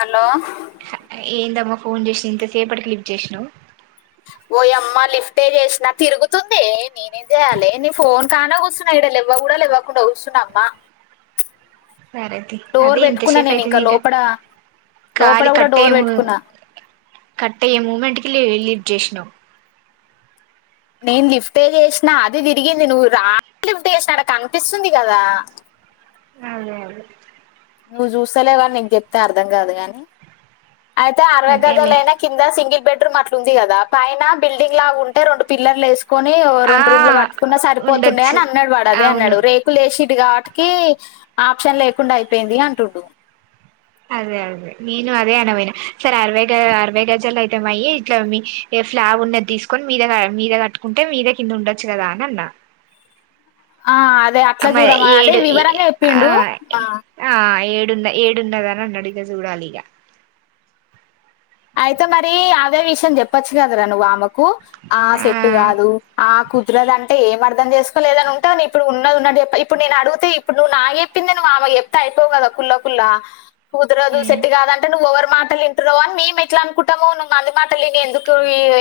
hello ఏందమ్మా phone చేసి ఇంతసేపటికి లిఫ్ట్ చేసినవ్ ఓయమ్మ లిఫ్ట్ చేసినా తిరుగుతుందె నేనేం చేయ్యాలి నీ ఫోన్ కాన కూసున్న ఇడా లేవ్వ కూడా లేవ లేవకుండా కుసునమ్మా సర తీ అదే పెట్టుకున్నా ఇంతాసేఫ్ నేను ఇంకా అయితందిగా లోపల లోపల కాలి కూడా కట్ డోర్ అయ్యె పెట్టుకున్నా కట్ అయ్యె మూమెంట్ కి లిఫ్ట్ చేసినవ్ నేను లిఫ్ట్ చేసినా అది తిరిగింది నువ్వు రా లిఫ్ట్ చేసినాడ నాకు కనిపిస్తుంది కదా అదే అదే నువ్వు చూస్తలే గాని నీకు చెప్తే అర్థం కాదు గాని అయితే అదేలే అరగజాలేనా కింద సింగిల్ బెడ్రూమ్ అట్లా ఉందిగా పైన బిల్డింగ్ లా ఉంటే రెండు పిల్లర్లు వేసుకుంటే కొని ఆ రెండు రూములు కట్టుకున్నా సరిపోతుండే ఉండొచ్చు అని అన్నాడు వాడు అదే అవును అన్నాడు రేకు ఇప్పుడు లేసిండు కాబట్టికి ఆప్షన్ లేకుండా అయిపోయింది అంటుండు అదే అదే నేను అదే అనబోయినా సరె అరవై గజాలు అరవై గజాలు అయితే మాయ్యి ఇట్లా మీ ఏ ఫ్లాగ్ ఉన్నది తీసుకొని మీద మీద కట్టుకుంటే మీద కింద ఉండొచ్చు కదా అని అన్నా ఆ అదే అట్లా అమ్మ చూడమా అదే ఏడు వివరంగా చెప్పిండు ఆ ఆ ఏడున్న ఏడున్నదానా అనడు ఇగ చూడాలీగ అయితే మరి అదే విషయం చెప్పొచ్చు కదరా నువ్వు ఆమెకు కు ఆ సెట్ కాదు ఆ కుదురదు అనికు అంట ఏంమర్థం చేసుకోలేదనింటంది అని ఇప్పుడు ఏం అర్థం చేసుకున్నలే ఏదైనా ఉంటే ఉన్నదిఉన్నది చెప్పితే ఇప్పుడు నేను అడిగితే ఇప్పుడు నువ్వు నాకు చెప్పింది నువ్ ఆమెకు చెప్పితే అయిపోవు కదా కుల కుల కుదరదు ఉమ్ సేట్ కాదంటే నువ్వు ఎవరి మాటలు ఇంటునవు అని మేము ఎట్లా అనుకుంటాము నువ్వు మంది మాటలు విని ఎందుకు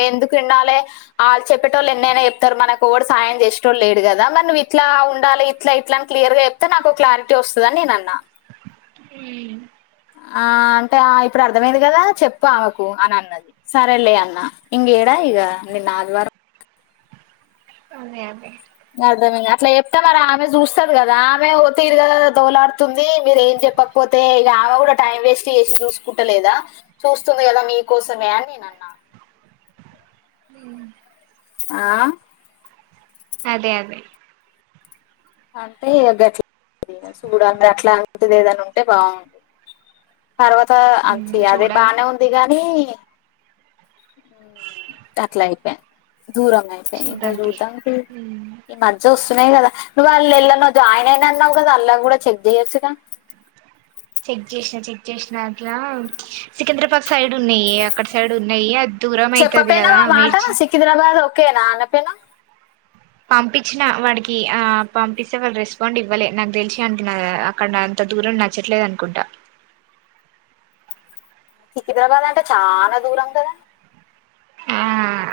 ఎందుకు ఉండాలి ఆళ్ళు చెప్పే టోలు వాళ్ళు ఎన్నైనా చెప్తారు మనకు కూడా సాయం చేసటోడు లేడు కదా మన ఇట్లా ఉండాలి ఇట్లా ఇట్లా క్లియర్ గా చెప్తే నాకు ఒక క్లారిటీ వస్తుంది అని నేను అన్నా ఉమ్ ఆ అంటే ఇప్పుడు అర్థమైంది కదా చెప్ చెప్తా అన్నది ఆమెకు సరేలే అన్నా ఇంగేడా ఇక నిన్న ఆదివారం అదే అదే అర్థమయింది అట్లా చెప్తే మరి ఆమె చూస్తది కదా ఆమె ఒక తీరు దోలాడుతుంది మీరు ఏం చెప్పకపొతె చెప్పకపోతే ఆమె కూడా టైం వేస్ట్ చేసి చూసుకుంటలేదా చూస్తుంది కదా మీకోసమే అని నేను అన్నా ఉమ్ ఆ అదే అదే అంటే [unintelligible] చూడాలి మరి అట్లాంటిది ఏదైనా ఉంటే బాగుంటంది తర్వాత ఉమ్ అంత అదే చూడాలి బానే ఉంది గానీ అట్ల అయిపోయి దూరం అయిపోయి ఇకా చూద్దాం తీ చూడనికి ఉమ్ ఈ మధ్య స్తున్నాయి కదా నువ్వు వెళ్ళు అనొద్దు ఎళ్ళావ్ అయిన అన్నావు కదా అలా కూడా చెక్ చెయచ్చుగా చెక్ చేసిన చెక్ చేసిన అట్లా సికింద్రాబాద్ సైడ్ ఉన్నాయి అక్కడ సైడ్ ఉన్నాయి అ దూరం అవుతుది చెప్పపోయినావు కదా ఆ మాట మేర్చి సికింద్రాబాద్ ఒకే నా ఆ అన్న పేనా పంపించిన వాడికి ఆ పంపిస్తే వాళ్ళు రెస్పాండ్ ఇవ్వాలే నాకు తెలిచ అంటున్నారు అక్కడ అంత దూరం నచ్చట్లేదు అనుకుంటా సికిద్రాబాద్ అంటే చాలా దూరం కదా ఆ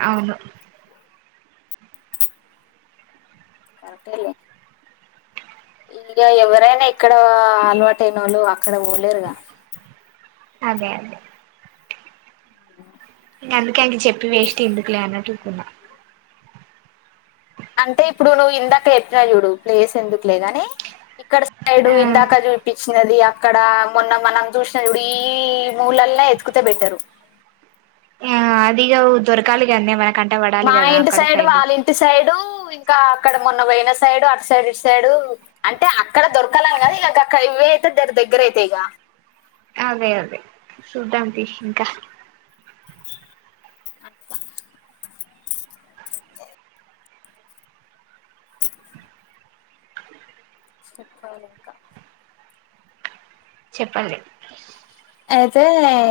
అవును కరెక్ట్ ఏ లే ఇక ఎవరైనా ఇక్కడ అలవాటయిన వాళ్ళు అక్కడ పోలేరుగా అదే అదే ఇక అందుకే అండి చెప్పి వేస్ట్ ఎందుకులే అన్నట్టుకున్నా అంటే ఇప్పుడు నువ్వు ఇందాక చెప్పినవ్ చూడు ప్లేస్ ఎందుకులే గానీ ఇక్కడ సైడు ఆ ఇందాక చూపించినది అక్కడ మొన్న మనం చూసినాం చూడు ఈ ఈ ఈ మూలల్లోనే వెతుకు [unintelligible] పెడ్తారు ఆ అదిగా దొరకాలిగద్నే మనకంట పడాలి కదా అక్కడ సైడ్ ఇటి సైడు ఇంకా అక్కడ మొన్న పోయిన సైడు అటు సైడ్ ఇటు సైడు అంటే అక్కడ దొరకాలని కదు ఇలా గక్క ఇవే అయితే దర దగ్గర అయితయై గా అదే అదే చూద్దాం తీ ఇంకా చెప్పాలి ఇంకా చెప్పండి అయితే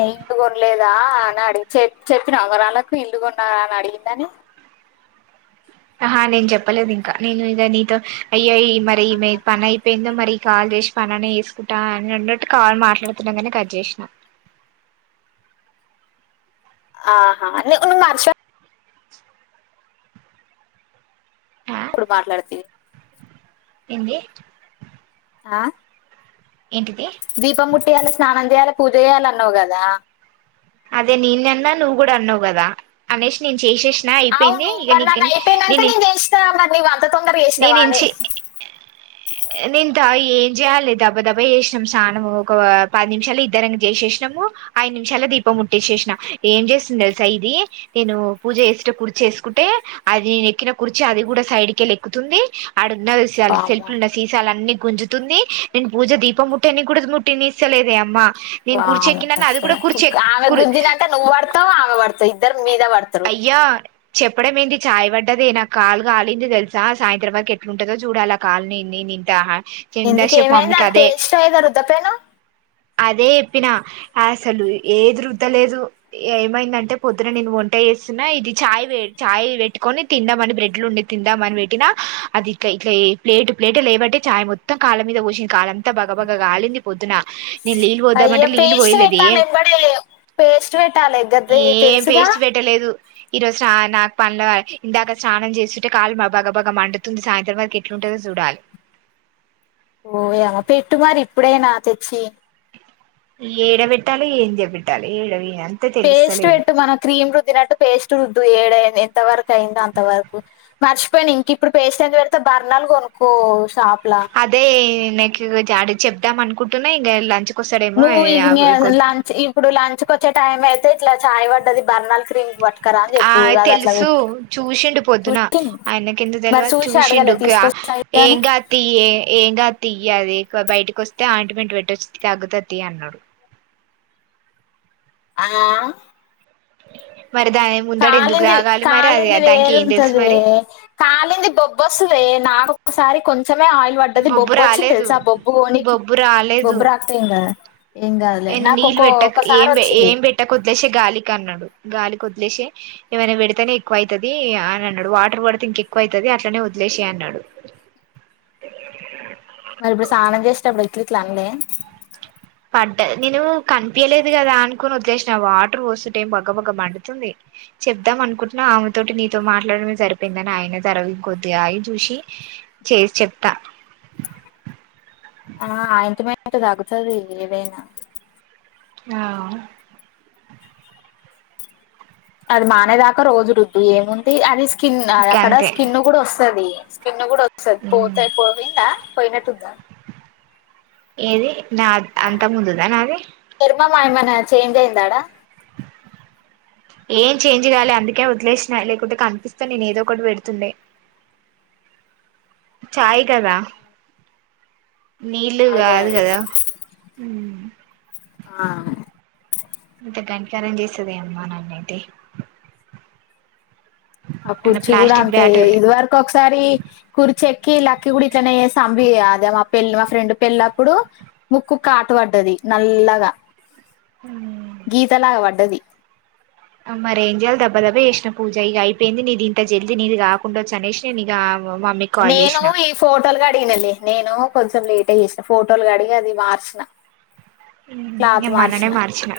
ఇల్లు కొనలేదా అని అడిగి చె చెప్పిన వరాలకు ఇల్లు కొన్న అని అడిగిందని హ నేను చెప్పలేదు ఇంకా నేను ఇక నీతో అయ్యాయి మరి ఈమె పని అయిపోయిందో మరి కాల్ చేసి పనిని వేసుకుంటా అని అన్నట్టు కాలు మాట్లాడుతున్నా కాగానే కట్ చేసిన ఆహాహా నువ్ నువ్ నార్షా ఆ ఇప్పుడు మాట్లాడితివి ఏంది ఆ ఏంటిది దీపం ముట్టియాలి స్నానం చేయాలి పూజ చేయాలి అన్నావు గాదా అదే నేను అన్న నువ్వు గూడా అన్నావ్ గాదా అనేసి నేను చేసేసిన అయిపోయింది అవును మరి ఇగ నాకు నీ అయిపోయినాక నేను చేసిన మరి నీవు అంత తొందరగా నీ చేసినవా అని నుంచి అ నేనుంత ఏం చేయాలి దబ్బా దబ్బా చేసినాము స్నానము ఒక పది నిమిషాలు ఇద్దరంగా చేసేసినాము ఐదు నిమిషాల దీపం మట్టిసేసిన ఏం చేసింది తెలుసా ఇది నేను పూజ చేసేటప్పుడు కుర్చీ వేసుకుంటే అది నే ఎక్కిన కుర్చీ అది కూడా సైడ్కేలెక్కుతుంది ఆడ ఉన్నది సెల్ వామ్మో సెల్ఫల్ ఉనాయి సీసాలు అన్ని గుంజుతుంది నేను పూజ దీప ముట్టనే అని కూడా ముట్టినిస్తలేదే అమ్మా నేను కుర్చి ఎక్కిననా అది కూడా కుర్చే గుద్దినంక నువ్వు పడతవు ఆమె పడతాయ్ ఇద్దరు మీద పడతారు య్యా చెప్పడం ఎంది చాయ పడ్డది నాకు కాలుకాలింది తెలుసా సాయంత్రం వరకు ఎట్లుంటదో చూడాల కాలనిని నింటా ఎందుకు ఇందాసేపు ఏమైంది మమ్మకి అది అదే పేస్ట్ ఏదో రుద్దపేను అదే చెప్పినా అసలు ఏదీ రుద్దలేదు ఏమైందంటే పొద్దున నేను వ వంట చేేస్తున్నా ఇది చాయ్ చాయ్ పెట్టుకొని తిందాంమని బ్రెడ్లు ఉండి తిందాంమని పెట్టినా అది ట్ల ఇట్లాయే ప్లేటు ప్లేట్ లేబట్టే చాయ్ మొత్తం కాళ్ళ మీద పోసింది కాలంతా బగ బగ కాలింది పొద్దున నీళ్లు అయ్యో పోద్దామంటే నీళ్ళు పేస్ట్ పెట్టాలి పోయలేదేం ఎంబడే పేస్ట్ పెట్టాలి గది ఏం తెలుసుగా పేస్ పెట్టలేదు ఈ రోచ నాకు పన్ల ఇందాక స్నానం చేస్తుంటే కాళ్లు బగ బాగ మండుతుంది సాయంత్రం వరకి ఎట్లుందొ చూడాలి ఓయా పెట్టు మరి ఇప్పుడైనా తెచ్చి ఏడ పెట్టాలి ఏం చే పెట్టాలి ఏడ వేయా పేస్ట్ పెట్టు మనం క్రీమ్ రుద్దినట్టు పేస్ట్ రుద్దు ఏడైంది ఎంత వరకు అయిందో అంతవరకు మర్చిపోయినా ఇంక ఇప్పుడు పేస్ట్ ఎంత పెడతవ్ బర్నల్ కొనుక్కో షాప్లా దే నీకు చాడి చెప్దాం అనుకుంటున్నా ఇంకా లంచ్ నువ్వు ఇంగే లంచ్ ఇప్పుడు లంచ్కు వచ్చే టైం అయితే ఇట్లా ఛాయ్ పడ్డది బర్నాలు క్రీము పట్టుకరా అని ఆ చెప్పు అది అట్లా తెలుసు పెట్ చూసిండు పొద్దున టిన్ ఆయనకి ఎందుకు మరి తెలవదు చూసి అడగలే తీస్కో సైడ్ గాని తియ్యే ఏం గాదు తియ్యే అది ఎక్కువ బయటకి వస్తే ఆయిట్మెంట్ పెట్టొచ్చు తగ్గుతది తి అన్నారు ఆ మరి దాయం కాలింది కాలింది తెలుసు వేరుంటదే మరి కాలింది బొబ్బొస్తదే నాకొక్కసారి కొంచెమే ఆయిల్ వడ్డది బొబ్బు వచ్చింది తెలుసా బొబ్బు పోనీకి బొబ్బు రాలేదు బొబ్బు రాక్తే ఏం కాద ఏం కాదులే నాకు ఒకో ఒక్క ఒకసారి వచ్చింది టక్ కొదిలేసేయ్ గాలి కన్నాడు గాలికి వదిలేసే ఏమైనా పెడితేనే ఎక్కువ అయితది అని అన్నాడు వాటర్ పడితే ఇంక ఎక్కువ అయితది అట్లనే వదిలేసే అన్నాడు మరి ఇప్పుడు స్నానం చేసేటప్పుడు ఇట్టిట్ల అన్లే పడ్డ నేను కనిపియలేదు కదా అనుకుని ఒగ్గేసిన వాటర్ పోస్తుంటే బగ్గ బగ్గ మండుతుంది చెప్దాం అనుకుంటున్నా ఆమెతోటి నీతో మాట్లాడమే సరిపోయిందని ఆయన తరవి కొద్దిగా ఆగి చూసి చేసి చెప్తా ఆ ఆయింట్మెంట్ తగ్గుతది ఏదైనా ఆ అది మానేదాకా రోజు రుద్దు ఏముంది అది స్కిన్ అక్కడ గంతే స్కిన్ కూడా వస్తది స్కిన్ కూడా స పోతాయి పోయిందా పోయినట్టుందా ఏది నా అంత ముందుర నాది చర్మం ఏమన చేంజ్ అయిందా ఆడా ఏం చేంజ్ గాలే అందుకే వదిలేసినా లేకుంటే కనిపిస్తా నేను ఏదో ఒకటి పెడుతుండే చాయ్ కదా నీళ్ళు అదే కాదు అదే కదా ఉమ్ ఆ ఇంత కనికరం చేసేది ఏమ్మా నన్నయితే ఆ అన్న కుర్చీ కూడా ప్లాస్టిక్ అంతే బ్యాట్ ఇది వరకు ఒకసారి కూర్చెకి ఇ లక్కి కూడా ఇట్లనే సంబ అదే మా పెళ్ళ మా ఫ్రెండ్ పెళ్ళప్పుడు ముక్కు కాటు పడ్డది నల్లగా గీతలాగ పడ్డది మరి ఏం చేయాలి దబ్బ దబ్బ చేసినా పూజ ఇక అయిపోయింది నీది ఇంత జల్ీ నీది రాకుండా వచ్చు అనేసి నేను ఇక మామ్మీ నేను ఈ ఫోటోలుగా అడిగినలె నేను కొంచెం లేట్ అయ చేసిన ఫోటోలుగా అడిగి అది మార్చిన నేను మొన్ననే మార్చిన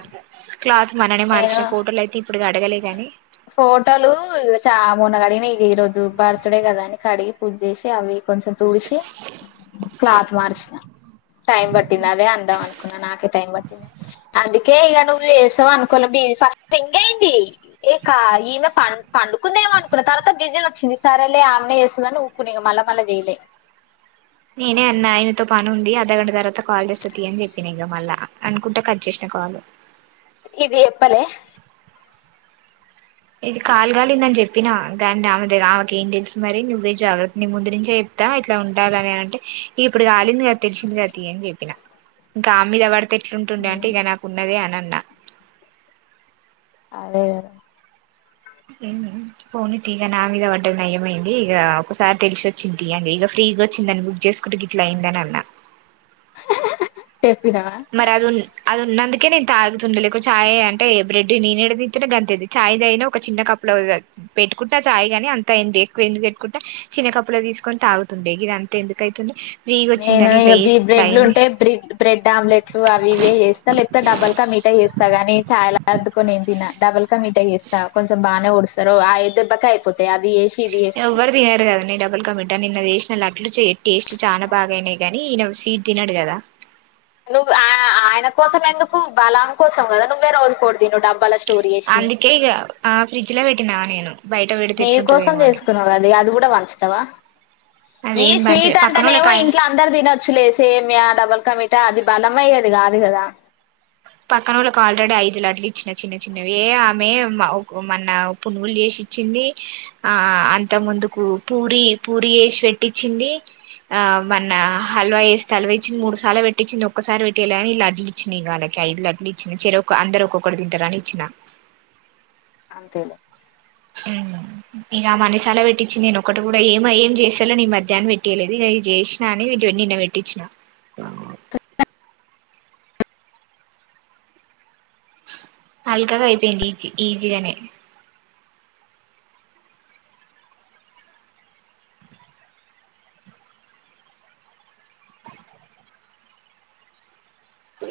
క్లాత్ మననే నేను మార్చిన ఫోటోలు అయితే ఇప్పుడు అడగలే గాని ఫోటోలు చ మొన్న అడిగిన ఈ రోజు బర్త్డే కదా అని కడిగి పూజ చేసి అవి కొంచెం తుడిసి క్లాత్ మార్చిన టైం పట్టింది అదే అందం అని అనుకున్నా నాకే టైం పట్టింది అందుకే ఇక నువ్వు చేసావు అనుకోల బీ ఫస్ట్ హంగ్ అయింది ఇకా ఈమె పం పండుకుందేమో అనుకున్న తర్వాత బిజీ వచ్చింది సరేలే ఆమెనే చేస్తుా నువ్ కు నె మల్ల మల్ల జెయిలే నేనే అన్న ఆయనతో పని ఉంది అర్ధగంట తర్వాత కాల్ చేసే తీ అని చెప్పిన ఇక మళ్ళా అనుకుంటే కట్ చేసిన కాల్ ఇది ఎప్పలే ఇది కాల్ గాలిింద అని చెప్పిన కాగానీ ఆమె ద ఆమెకి ఏం తెలుసు మరి నువ్వే జా్ర నవవు ముందు నుంచే ఇట్లా ఉండాలని అంటే ఇప్పుడు కాలిందిగ తెలిసింది గ తీ అని చెప్పిన ఇంకా ఆ మీద వాడితే ఎట్లుంటుండే అంటే ఇక నాకు ఉన్నదే అని అన్నా హాయ్ ఊహు పోోని తీ ఇక నా మీద వడ్డడం నయమైంది ఇగ ఒకసారి తెలిసి వచ్చింది ఇక ఫ్రీగా వచ్చిందని బక్ చేసు కుటికి ఇట్ల అయిింది అని అన్నా చెప్పినవా మరి అది అది ఉన్నందుకే నేను తాగుతుండ లేకు చాయ్ అంటే బ్రెడ్డు నేనుెడ తిన్నా గంతేది చాయ్ దాగినా ఒక చిన్న కప్పు లో పెట్టుకుంటా ఆ చాయ్ గాని అంతా ఎ ఎక్కువ ఎందుకు పెట్టుకుంటా చిన్న కప్పులు తీసుకొని తాగుతుండే గిది అంత ఎందుకు అయితుంది నేనా ఇ బ్రెడ్లు ఉంటాయి బ్రెడ్ బ్రెడ్ ఆమ్లెట్లు అవి ఇవే చేస్తా లేకపోతే డబల్ క మీట చేస్తా ని చాయ్ లో అర్దుకొని ఏం తిన డబల్గా మీఠా చేస్తా కొంచెం బాగానే ఊస్తారు ఐదుెబ్బక అయిపోతాయి అది ఇది చేసి ఎవ్వర్ దియ్యారు కదా ని డబల్ క మిర్ట నిన్న జేష్ అస లడ్లు టేస్ట్ చాలా బాగాయినాయి కాగానీ ఈయ స్వీట్ తినడు కదా నువ్వు ఆ ఆయన కోసం ఎందుకు బలం కోసం కదా నువ్వే రోజు కొకటి తెను డబ్బల అందుకే ఇక ఆ ఫ్రిడ్జ్ లో పెట్టినావ నేను బయట పెడితే నీ కోసం ఎట్లుంటదేమో అని చేసుకున్నావు కది అది కూడా వంచుతావా ఈ అదేం మంచిది స్వీట్ అంటేనేమో పక్కనోళ్ళ ఇంట్లో అందరు తినొచ్చులే సీమియా డబుల్ కమిట అది బలం అయ్యేది కాదు కదా పక్కన వాళ్ళకి ఆల్రెడీ ఐదు లడ్లు ఇచ్చిన చిన్న చిన్నవి ఎ ఆమె మన పునుగులు చేసి ఇచ్చింది ఆ అంత ముందుకు పూరి పూరి వేసి పెట్టించిింది ఆ మోన్న హల్వా వేస్తే అల్వ ఇచ్చింది మూడు సార్లు పెట్టించిింది ఒక్కసారి పెట్టేయాలి కాని లడ్లు ఇచ్చినాయి కాగా ఐదు లడ్లు ఇచ్చినా చెర ఒక అందరు ఒక్కొక్కటి తింటారని ఇచ్చినా అంతేలె ఊహు ఇక మనసాలా పెట్టించిింది నేను ఒకటి కూడా ఏమ ఏం చేసాలో నీ మధ్యాహ్న పెట్టేయలేదు జేష్ [unintelligible] అని నిన్న వెెట్టిచ్చిన అల్గ కైపోయిడి ఈ జి ఈజిగనే స